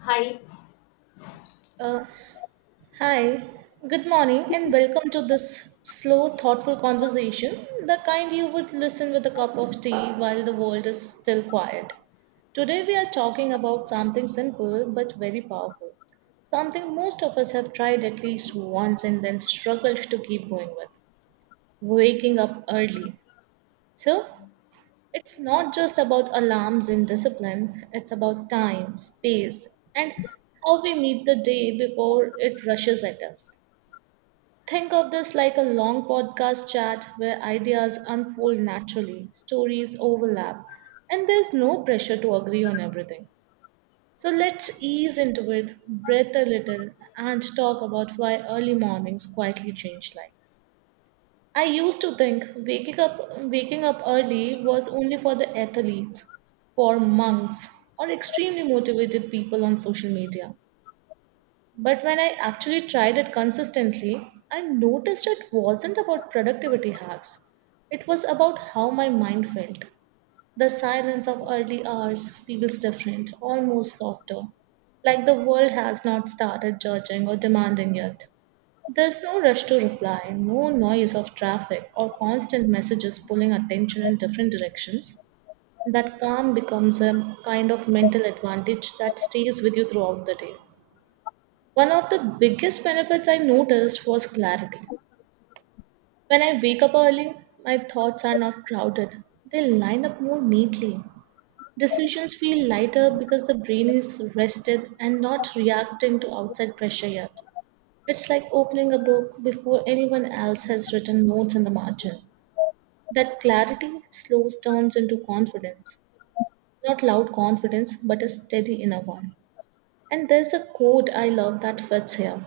Hi, Uh, hi, good morning, and welcome to this slow, thoughtful conversation, the kind you would listen with a cup of tea while the world is still quiet. Today, we are talking about something simple but very powerful, something most of us have tried at least once and then struggled to keep going with waking up early. So, it's not just about alarms and discipline, it's about time, space, and how we meet the day before it rushes at us. Think of this like a long podcast chat where ideas unfold naturally, stories overlap, and there's no pressure to agree on everything. So let's ease into it, breathe a little, and talk about why early mornings quietly change lives. I used to think waking up early was only for the athletes, for monks, or extremely motivated people on social media. But when I actually tried it consistently, I noticed it wasn't about productivity hacks. It was about how my mind felt. The silence of early hours feels different, almost softer, like the world has not started judging or demanding yet. There's no rush to reply, no noise of traffic or constant messages pulling attention in different directions. That calm becomes a kind of mental advantage that stays with you throughout the day. One of the biggest benefits I noticed was clarity. When I wake up early, my thoughts are not crowded, they line up more neatly. Decisions feel lighter because the brain is rested and not reacting to outside pressure yet. It's like opening a book before anyone else has written notes in the margin. That clarity slows turns into confidence. Not loud confidence, but a steady inner one. And there's a quote I love that fits here: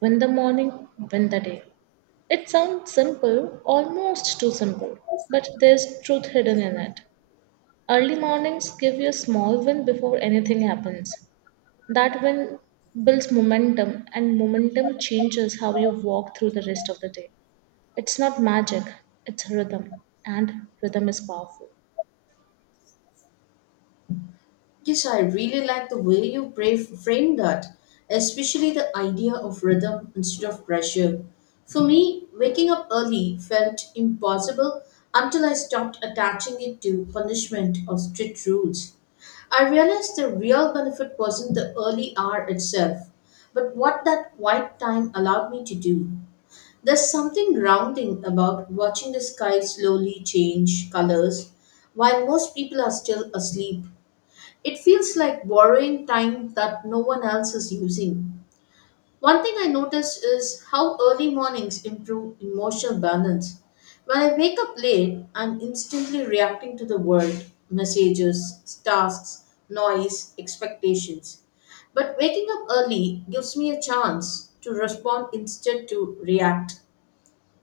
"Win the morning, win the day." It sounds simple, almost too simple, but there's truth hidden in it. Early mornings give you a small win before anything happens. That win builds momentum, and momentum changes how you walk through the rest of the day. It's not magic, it's rhythm, and rhythm is powerful. yes, I really like the way you framed that, especially the idea of rhythm instead of pressure. For me, waking up early felt impossible until I stopped attaching it to punishment or strict rules. I realized the real benefit wasn't the early hour itself, but what that quiet time allowed me to do. There's something grounding about watching the sky slowly change colors while most people are still asleep. It feels like borrowing time that no one else is using. One thing I notice is how early mornings improve emotional balance. When I wake up late, I'm instantly reacting to the world, messages, tasks, noise, expectations. But waking up early gives me a chance to respond instead to react.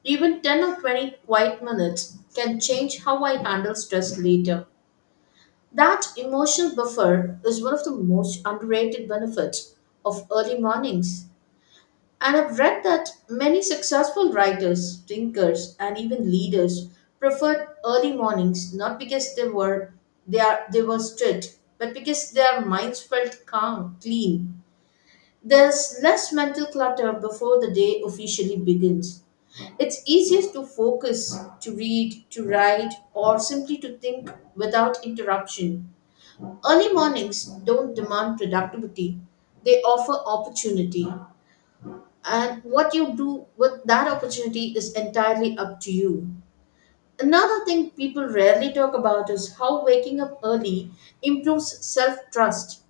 Even 10 or 20 quiet minutes can change how I handle stress later. That emotional buffer is one of the most underrated benefits of early mornings. And I've read that many successful writers, thinkers, and even leaders preferred early mornings not because they were strict, but because their minds felt calm, clean. There's less mental clutter before the day officially begins. It's easiest to focus, to read, to write, or simply to think without interruption. Early mornings don't demand productivity, they offer opportunity. And what you do with that opportunity is entirely up to you. Another thing people rarely talk about is how waking up early improves self trust.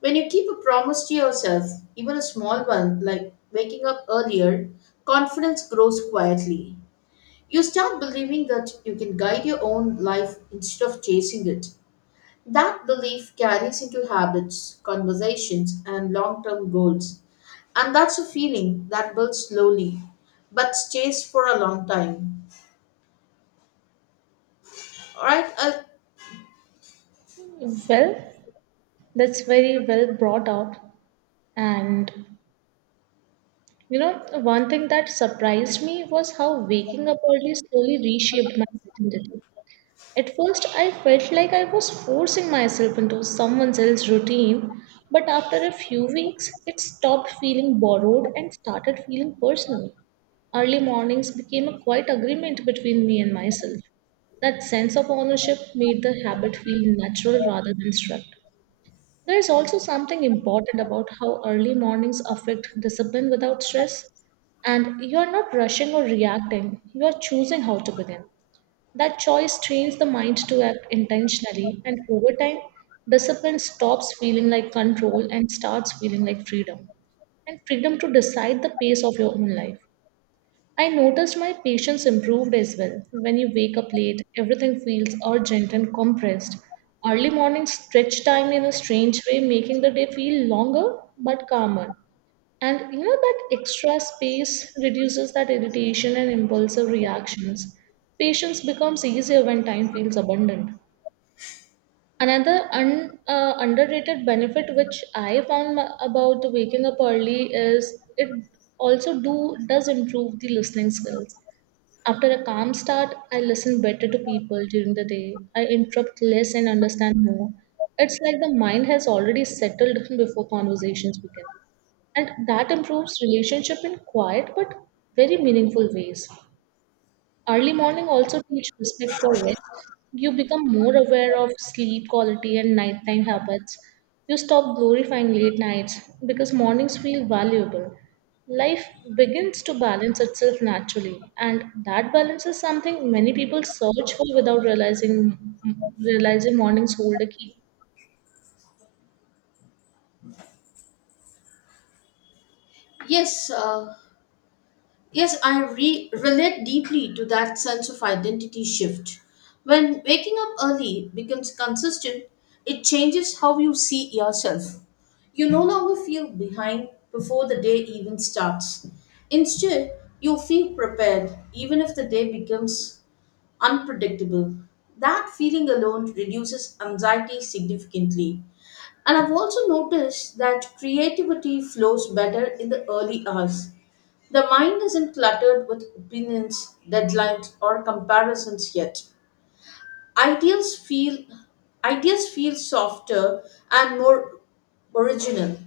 When you keep a promise to yourself, even a small one like waking up earlier, confidence grows quietly. You start believing that you can guide your own life instead of chasing it. That belief carries into habits, conversations, and long term goals. And that's a feeling that builds slowly but stays for a long time. All right. Well, that's very well brought out. And you know, one thing that surprised me was how waking up early slowly reshaped my identity. At first, I felt like I was forcing myself into someone else's routine, but after a few weeks, it stopped feeling borrowed and started feeling personal. Early mornings became a quiet agreement between me and myself. That sense of ownership made the habit feel natural rather than strict. There is also something important about how early mornings affect discipline without stress, and you are not rushing or reacting, you are choosing how to begin. That choice trains the mind to act intentionally, and over time, discipline stops feeling like control and starts feeling like freedom, and freedom to decide the pace of your own life. I noticed my patience improved as well. When you wake up late, everything feels urgent and compressed. Early morning stretch time in a strange way, making the day feel longer but calmer. And you know that extra space reduces that irritation and impulsive reactions. Patience becomes easier when time feels abundant. Another underrated benefit which I found about waking up early is it also do does improve the listening skills. After a calm start, I listen better to people during the day. I interrupt less and understand more. It's like the mind has already settled before conversations begin, and that improves relationship in quiet but very meaningful ways. Early morning also teach respect for rest. You become more aware of sleep quality and nighttime habits. You stop glorifying late nights because mornings feel valuable. Life begins to balance itself naturally, and that balance is something many people search for without realizing mornings hold a key. yes. Uh, relate deeply to that sense of identity shift. When waking up early becomes consistent, it changes how you see yourself. You no longer feel behind before the day even starts. Instead, you feel prepared even if the day becomes unpredictable. That feeling alone reduces anxiety significantly. And I've also noticed that creativity flows better in the early hours. The mind isn't cluttered with opinions, deadlines, or comparisons yet. Ideas feel Ideas feel softer and more original.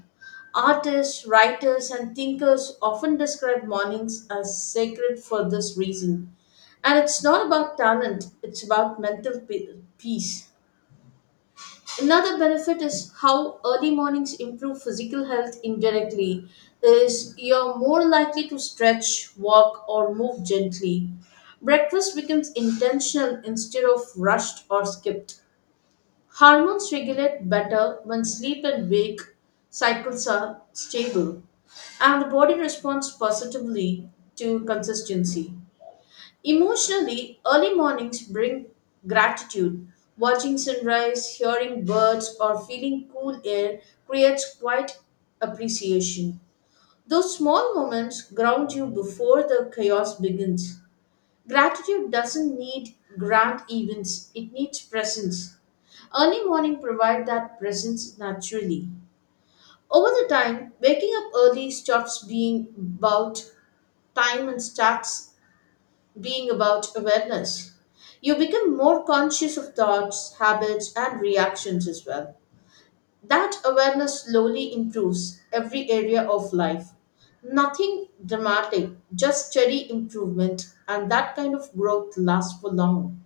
Artists, writers, and thinkers often describe mornings as sacred for this reason. And it's not about talent, it's about peace. Another benefit is how early mornings improve physical health indirectly is you're more likely to stretch, walk or move gently. Breakfast becomes intentional instead of rushed or skipped. Hormones regulate better when sleep and wake cycles are stable and the body responds positively to consistency. Emotionally, early mornings bring gratitude. Watching sunrise, hearing birds, or feeling cool air creates quiet appreciation. Those small moments ground you before the chaos begins. Gratitude doesn't need grand events, it needs presence. Early morning provide that presence naturally. Over the time, waking up early stops being about time and starts being about awareness. You become more conscious of thoughts, habits, and reactions as well. That awareness slowly improves every area of life. Nothing dramatic, just steady improvement, and that kind of growth lasts for long.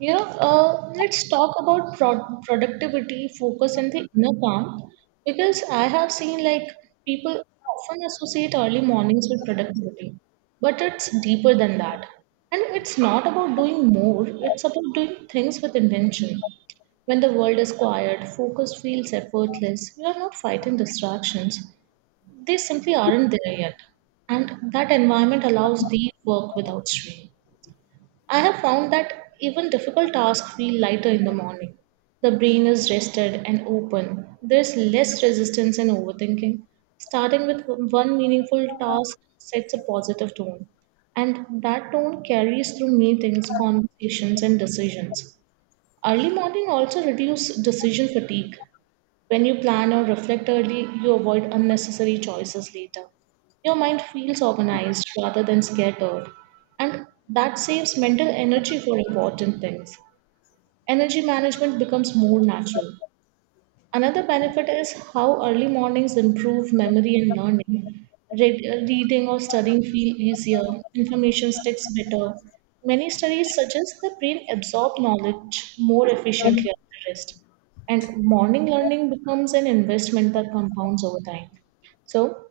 You know, let's talk about productivity, focus, and the inner calm, because I have seen like people often associate early mornings with productivity, but it's deeper than that. And it's not about doing more, it's about doing things with intention. When the world is quiet, focus feels effortless. We are not fighting distractions, they simply aren't there yet. And that environment allows deep work without strain. I have found that even difficult tasks feel lighter in the morning. The brain is rested and open. There's less resistance and overthinking. Starting with one meaningful task sets a positive tone, and that tone carries through meetings, conversations, and decisions. Early morning also reduces decision fatigue. When you plan or reflect early, you avoid unnecessary choices later. Your mind feels organized rather than scattered, and that saves mental energy for important things. Energy management becomes more natural. Another benefit is how early mornings improve memory and learning. Read, Reading or studying feel easier, information sticks better. Many studies suggest the brain absorbs knowledge more efficiently after rest, and morning learning becomes an investment that compounds over time. So,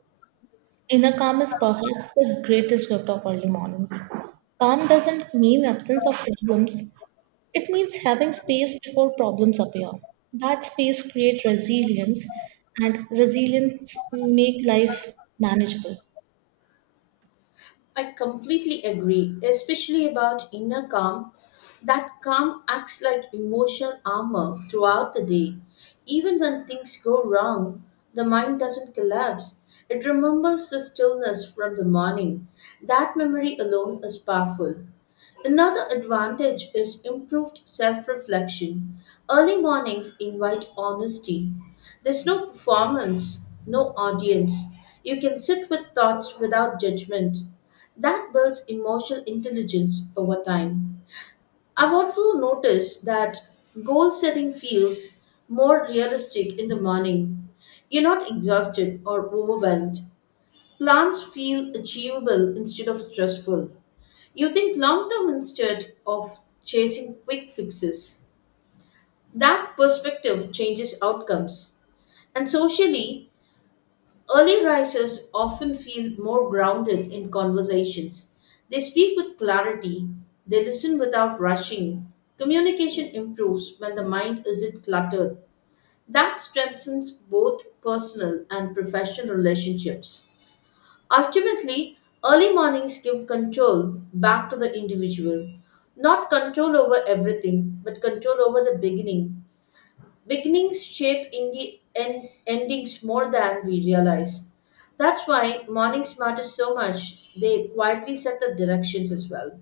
inner calm is perhaps the greatest gift of early mornings. Calm doesn't mean absence of problems, it means having space before problems appear. That space creates resilience, and resilience make life manageable. I completely agree, especially about inner calm. That calm acts like emotional armor throughout the day. Even when things go wrong, the mind doesn't collapse. It remembers the stillness from the morning. That memory alone is powerful. Another advantage is improved self reflection. Early mornings invite honesty. There's no performance, no audience. You can sit with thoughts without judgment. That builds emotional intelligence over time. I've also noticed that goal setting feels more realistic in the morning. You're not exhausted or overwhelmed. Plans feel achievable instead of stressful. You think long term instead of chasing quick fixes. That perspective changes outcomes. And socially, early risers often feel more grounded in conversations. They speak with clarity, they listen without rushing. Communication improves when the mind isn't cluttered. That strengthens both personal and professional relationships. Ultimately, early mornings give control back to the individual. Not control over everything, but control over the beginning. Beginnings shape indi- en- endings more than we realize. That's why mornings matter so much. They quietly set the directions as well.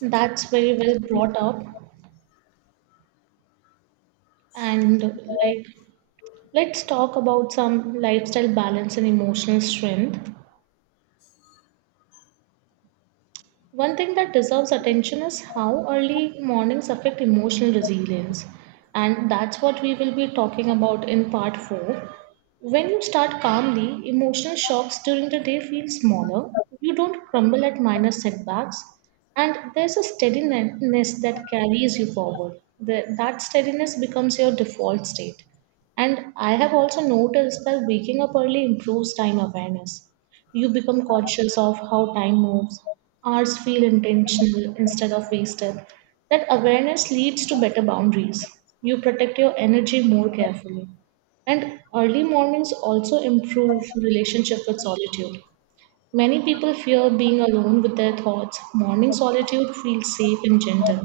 That's very well brought up. And like, let's talk about some lifestyle balance and emotional strength. One thing that deserves attention is how early mornings affect emotional resilience. And that's what we will be talking about in part 4. When you start calmly, emotional shocks during the day feel smaller. You don't crumble at minor setbacks. And there's a steadiness that carries you forward. That steadiness becomes your default state. And I have also noticed that waking up early improves time awareness. You become conscious of how time moves. Hours feel intentional instead of wasted. That awareness leads to better boundaries. You protect your energy more carefully. And early mornings also improve relationship with solitude. Many people fear being alone with their thoughts. Morning solitude feels safe and gentle.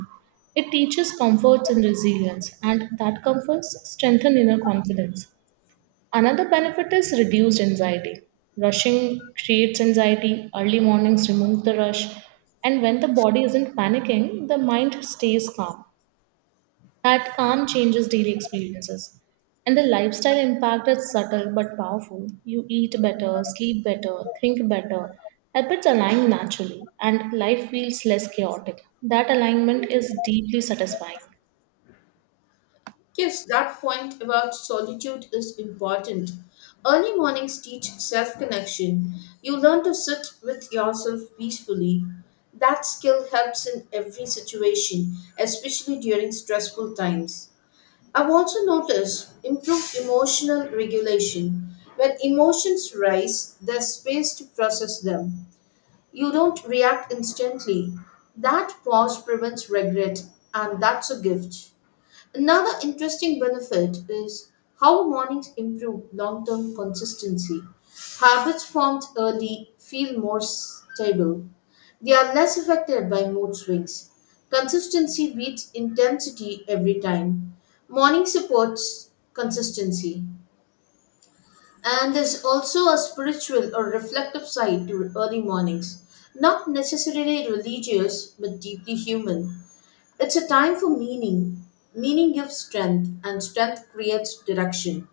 It teaches comforts and resilience, and that comforts strengthen inner confidence. Another benefit is reduced anxiety. Rushing creates anxiety, early mornings remove the rush, and when the body isn't panicking, the mind stays calm. That calm changes daily experiences. And the lifestyle impact is subtle but powerful. You eat better, sleep better, think better. Habits align naturally, and life feels less chaotic. That alignment is deeply satisfying. Yes, that point about solitude is important. Early mornings teach self connection. You learn to sit with yourself peacefully. That skill helps in every situation, especially during stressful times. I've also noticed improved emotional regulation. When emotions rise, there's space to process them. You don't react instantly. That pause prevents regret, and that's a gift. Another interesting benefit is how mornings improve long term consistency. Habits formed early feel more stable, they are less affected by mood swings. Consistency beats intensity every time. Morning supports consistency. And there's also a spiritual or reflective side to early mornings. Not necessarily religious, but deeply human. It's a time for meaning. Meaning gives strength, and strength creates direction.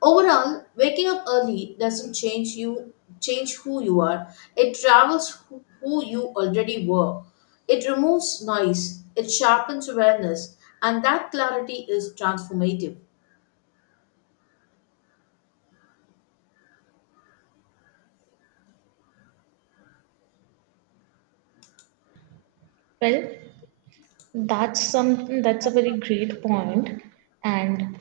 Overall, waking up early doesn't change who you are. It travels who you already were. It removes noise, it sharpens awareness, and that clarity is transformative. Well, that's some that's a very great point, and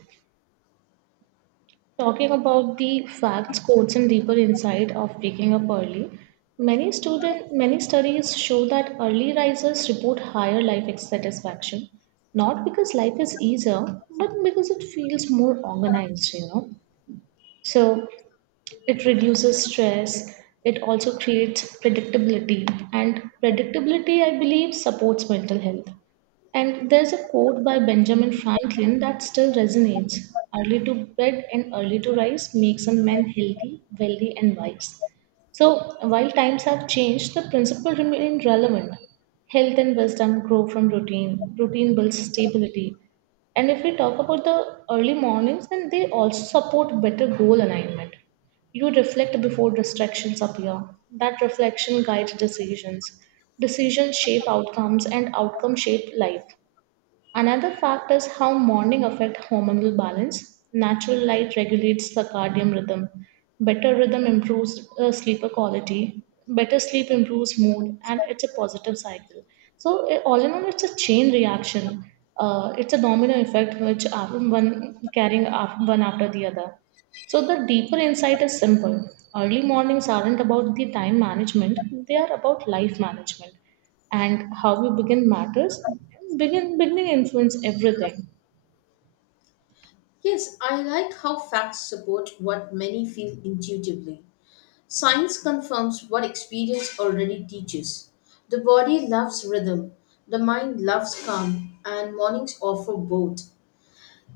talking about the facts, quotes, and deeper insight of waking up early, many studies show that early risers report higher life satisfaction, not because life is easier, but because it feels more organized. You know, so it reduces stress. It also creates predictability. And predictability, I believe, supports mental health. And there's a quote by Benjamin Franklin that still resonates: "Early to bed and early to rise makes a man healthy, wealthy, and wise." So, while times have changed, the principle remains relevant. Health and wisdom grow from routine, routine builds stability. And if we talk about the early mornings, then they also support better goal alignment. You reflect before distractions appear. That reflection guides decisions. Decisions shape outcomes, and outcomes shape life. Another fact is how morning affect hormonal balance. Natural light regulates circadian rhythm. Better rhythm improves sleeper quality. Better sleep improves mood, and it's a positive cycle. So, all in all, it's a chain reaction. It's a domino effect which one after the other. So, the deeper insight is simple. Early mornings aren't about the time management, they are about life management. And how you begin matters. Beginning influence everything. Yes, I like how facts support what many feel intuitively. Science confirms what experience already teaches. The body loves rhythm, the mind loves calm, and mornings offer both.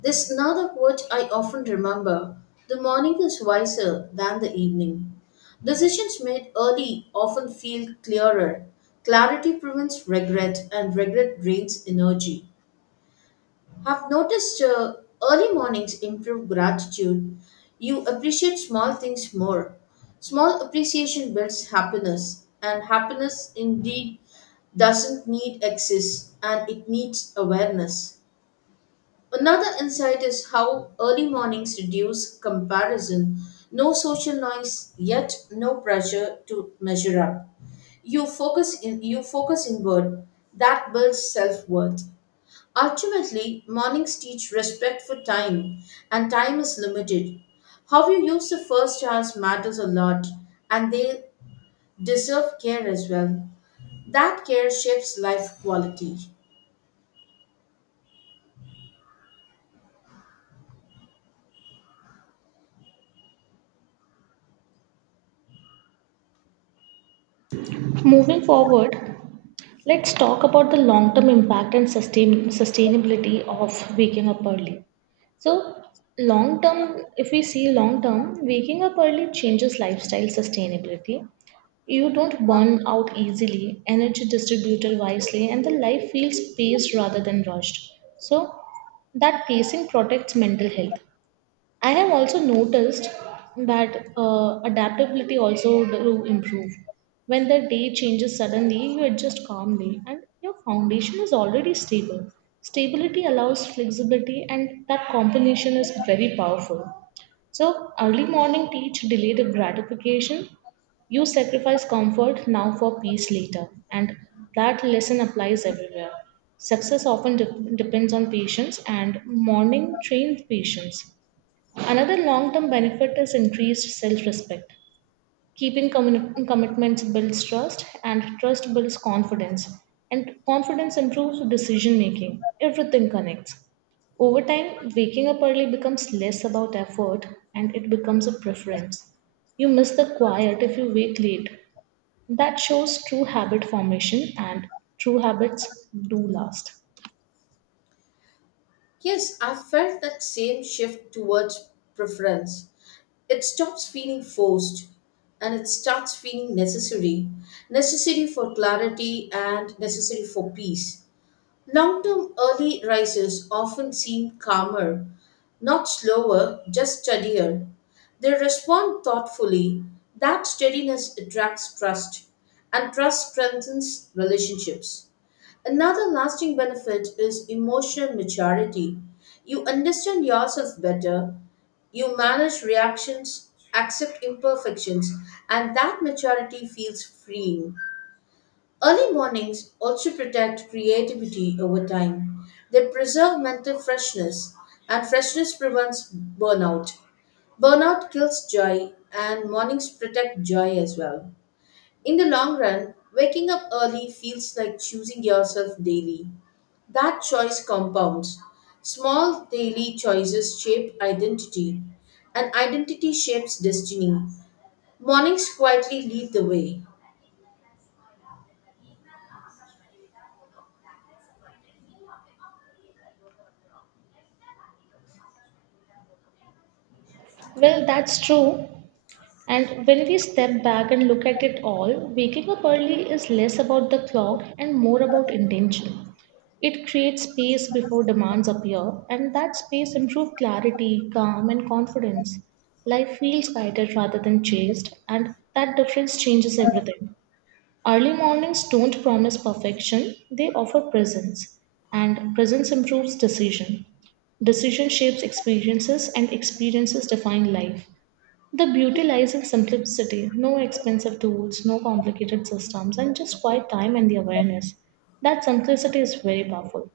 There's another quote I often remember. The morning is wiser than the evening. Decisions made early often feel clearer. Clarity prevents regret, and regret drains energy. I've noticed early mornings improve gratitude. You appreciate small things more. Small appreciation builds happiness, and happiness indeed doesn't need excess and it needs awareness. Another insight is how early mornings reduce comparison. No social noise, yet no pressure to measure up. You focus inward. That builds self-worth. Ultimately, mornings teach respect for time, and time is limited. How you use the first hours matters a lot, and they deserve care as well. That care shapes life quality. Moving forward, let's talk about the long term impact and sustainability of waking up early. So, long term, if we see long term, waking up early changes lifestyle sustainability. You don't burn out easily, energy distributed wisely, and the life feels paced rather than rushed. So, that pacing protects mental health. I have also noticed that adaptability also do improve. When the day changes suddenly, you adjust calmly, and your foundation is already stable. Stability allows flexibility, and that combination is very powerful. So, early morning teach delay the gratification. You sacrifice comfort now for peace later. And that lesson applies everywhere. Success often depends on patience, and morning trained patience. Another long term benefit is increased self respect. Keeping commitments builds trust, and trust builds confidence, and confidence improves decision making. Everything connects. Over time, waking up early becomes less about effort, and it becomes a preference. You miss the quiet if you wake late. That shows true habit formation, and true habits do last. Yes, I felt that same shift towards preference. It stops feeling forced and it starts feeling necessary. Necessary for clarity and necessary for peace. Long term early rises often seem calmer, not slower, just steadier. They respond thoughtfully. That steadiness attracts trust, and trust strengthens relationships. Another lasting benefit is emotional maturity. You understand yourself better, you manage reactions, accept imperfections, and that maturity feels freeing. Early mornings also protect creativity over time. They preserve mental freshness, and freshness prevents burnout. Burnout kills joy, and mornings protect joy as well. In the long run, waking up early feels like choosing yourself daily. That choice compounds. Small daily choices shape identity, and identity shapes destiny. Mornings quietly lead the way. Well, that's true. And when we step back and look at it all, waking up early is less about the clock and more about intention. It creates space before demands appear, and that space improves clarity, calm, and confidence. Life feels guided rather than chased, and that difference changes everything. Early mornings don't promise perfection, they offer presence, and presence improves decision. Decision shapes experiences, and experiences define life. The beauty lies in simplicity, no expensive tools, no complicated systems, and just quiet time and the awareness. That simplicity is very powerful.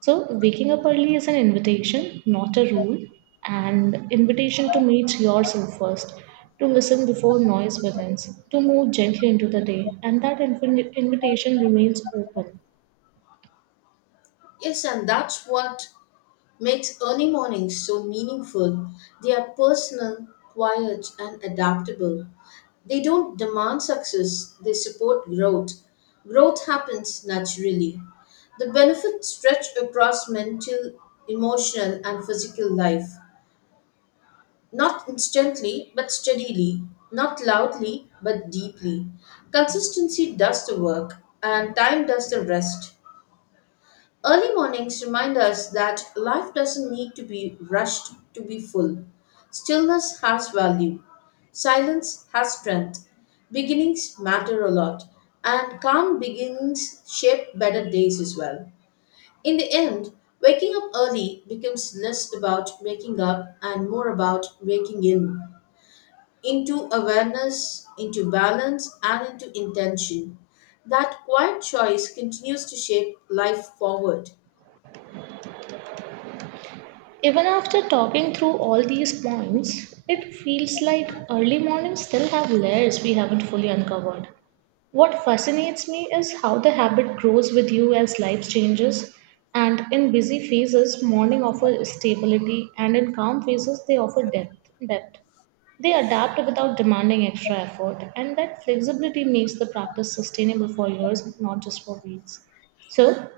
So, waking up early is an invitation, not a rule, and invitation to meet yourself first, to listen before noise begins, to move gently into the day, and that invitation remains open. Yes, and that's what makes early mornings so meaningful. They are personal, quiet, and adaptable. They don't demand success, they support growth. Growth happens naturally. The benefits stretch across mental, emotional, and physical life. Not instantly, but steadily. Not loudly, but deeply. Consistency does the work, and time does the rest. Early mornings remind us that life doesn't need to be rushed to be full. Stillness has value, silence has strength, beginnings matter a lot, and calm beginnings shape better days as well. In the end, waking up early becomes less about waking up and more about waking in, into awareness, into balance, and into intention. That quiet choice continues to shape life forward. Even after talking through all these points, it feels like early mornings still have layers we haven't fully uncovered. What fascinates me is how the habit grows with you as life changes. And in busy phases, morning offers stability, and in calm phases, they offer depth. They adapt without demanding extra effort, and that flexibility makes the practice sustainable for years, not just for weeks. So,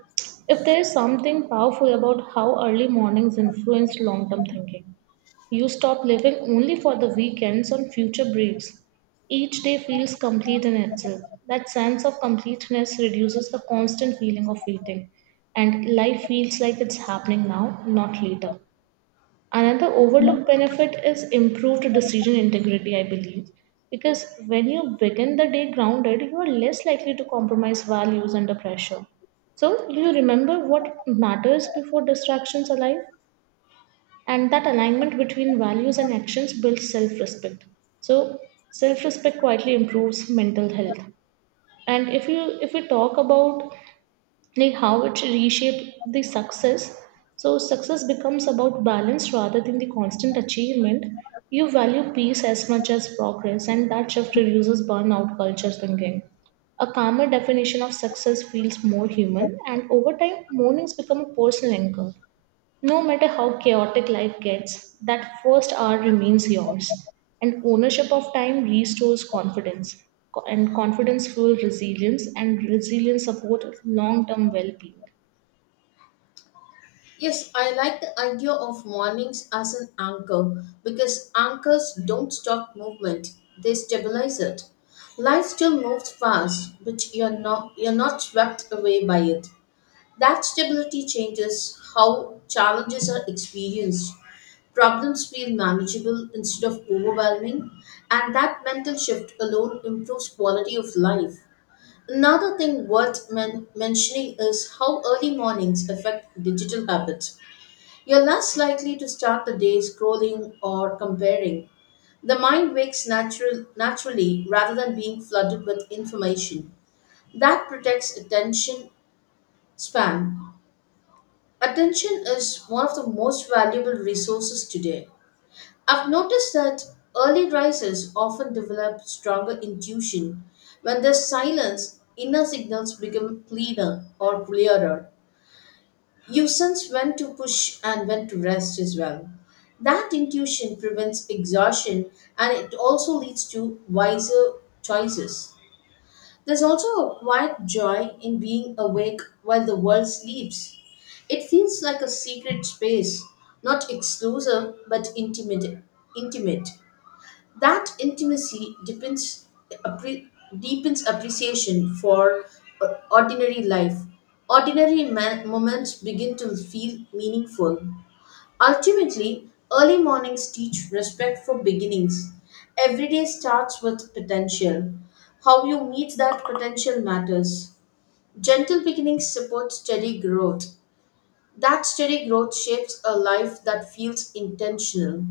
if there is something powerful about how early mornings influence long term thinking, you stop living only for the weekends on future breaks. Each day feels complete in itself. That sense of completeness reduces the constant feeling of waiting, and life feels like it's happening now, not later. Another overlooked benefit is improved decision integrity, I believe, because when you begin the day grounded, you are less likely to compromise values under pressure. So, you remember what matters before distractions arrive, and that alignment between values and actions builds self respect. So self respect quietly improves mental health. And if we talk about like how it reshape the success. So success becomes about balance rather than the constant achievement. You value peace as much as progress, and that shift reduces burnout culture thinking. A calmer definition of success feels more human, and over time mornings become a personal anchor. No matter how chaotic life gets, that first hour remains yours. And ownership of time restores confidence. And confidence fuels resilience, and resilience supports long term well being. Yes, I like the idea of warnings as an anchor because anchors don't stop movement, they stabilize it. Life still moves fast, but you're not swept away by it. That stability changes how challenges are experienced. Problems feel manageable instead of overwhelming, and that mental shift alone improves quality of life. Another thing worth mentioning is how early mornings affect digital habits. You're less likely to start the day scrolling or comparing. The mind wakes natural, naturally rather than being flooded with information. That protects attention span. Attention is one of the most valuable resources today. I've noticed that early risers often develop stronger intuition. When there's silence, inner signals become cleaner or clearer. You sense when to push and when to rest as well. That intuition prevents exhaustion and it also leads to wiser choices. There's also a quiet joy in being awake while the world sleeps. It feels like a secret space, not exclusive but intimate. That intimacy depends, appre- deepens appreciation for ordinary life. Moments begin to feel meaningful. Ultimately, early mornings teach respect for beginnings. Every day starts with potential. How you meet that potential matters. Gentle beginnings support steady growth. That steady growth shapes a life that feels intentional.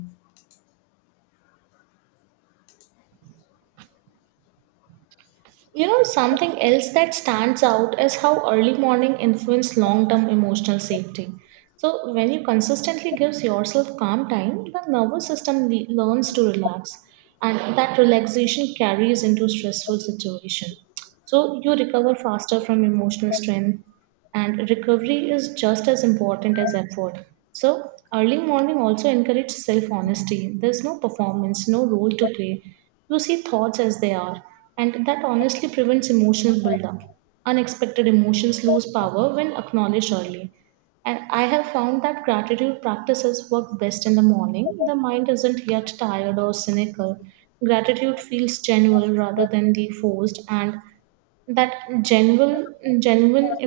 You know, something else that stands out is how early morning influence long-term emotional safety. So, when you consistently gives yourself calm time, the nervous system learns to relax, and that relaxation carries into stressful situation. So, you recover faster from emotional strain, and recovery is just as important as effort. So, early morning also encourages self honesty. There's no performance, no role to play. You see thoughts as they are, and that honestly prevents emotional buildup. Unexpected emotions lose power when acknowledged early. And I have found that gratitude practices work best in the morning. The mind isn't yet tired or cynical. Gratitude feels genuine rather than the forced, and that genuine, genuine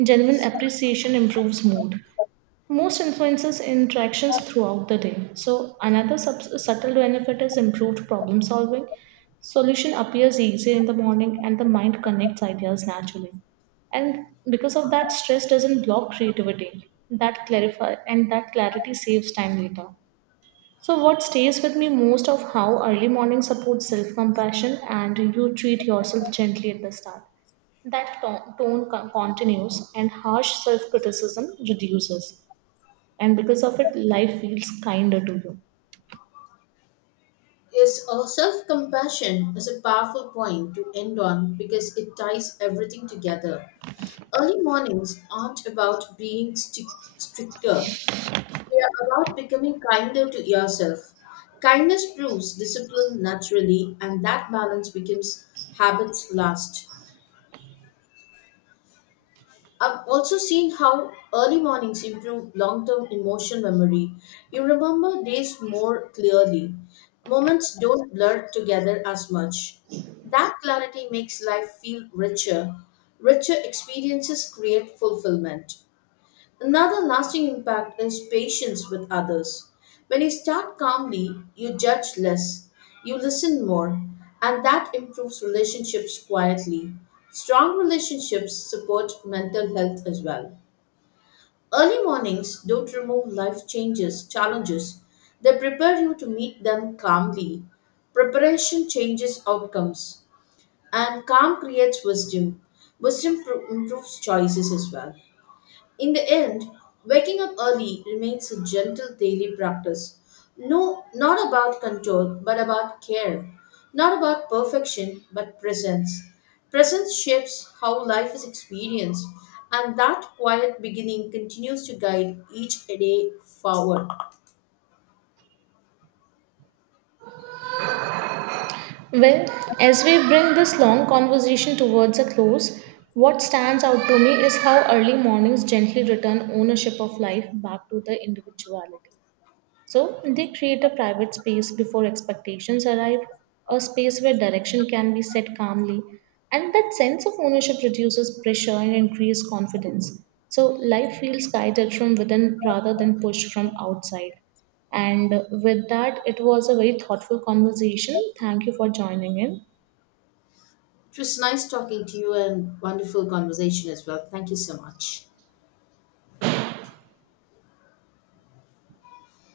Genuine appreciation improves mood. Most influences interactions throughout the day. So, another subtle benefit is improved problem solving. Solution appears easier in the morning, and the mind connects ideas naturally. And because of that, stress doesn't block creativity. That clarify and That clarity saves time later. So, what stays with me most of how early morning supports self compassion, and you treat yourself gently at the start. That tone continues, and harsh self criticism reduces. And because of it, life feels kinder to you. Yes, self compassion is a powerful point to end on because it ties everything together. Early mornings aren't about stricter, they are about becoming kinder to yourself. Kindness proves discipline naturally, and that balance becomes habits last. I've also seen how early mornings improve long term emotional memory. You remember days more clearly, moments don't blur together as much. That clarity makes life feel richer. Richer experiences create fulfillment. Another lasting impact is patience with others. When you start calmly, you judge less, you listen more, and that improves relationships quietly. Strong relationships support mental health as well. Early mornings don't remove challenges. They prepare you to meet them calmly. Preparation changes outcomes, and calm creates wisdom. Improves choices as well. In the end, waking up early remains a gentle daily practice. No, not about control, but about care. Not about perfection, but presence. Presence shapes how life is experienced, and that quiet beginning continues to guide each day forward. Well, as we bring this long conversation towards a close, what stands out to me is how early mornings gently return ownership of life back to the individuality. So they create a private space before expectations arrive, a space where direction can be set calmly. And that sense of ownership reduces pressure and increases confidence. So life feels guided from within rather than pushed from outside. And with that, it was a very thoughtful conversation. Thank you for joining in. It was nice talking to you and wonderful conversation as well. Thank you so much.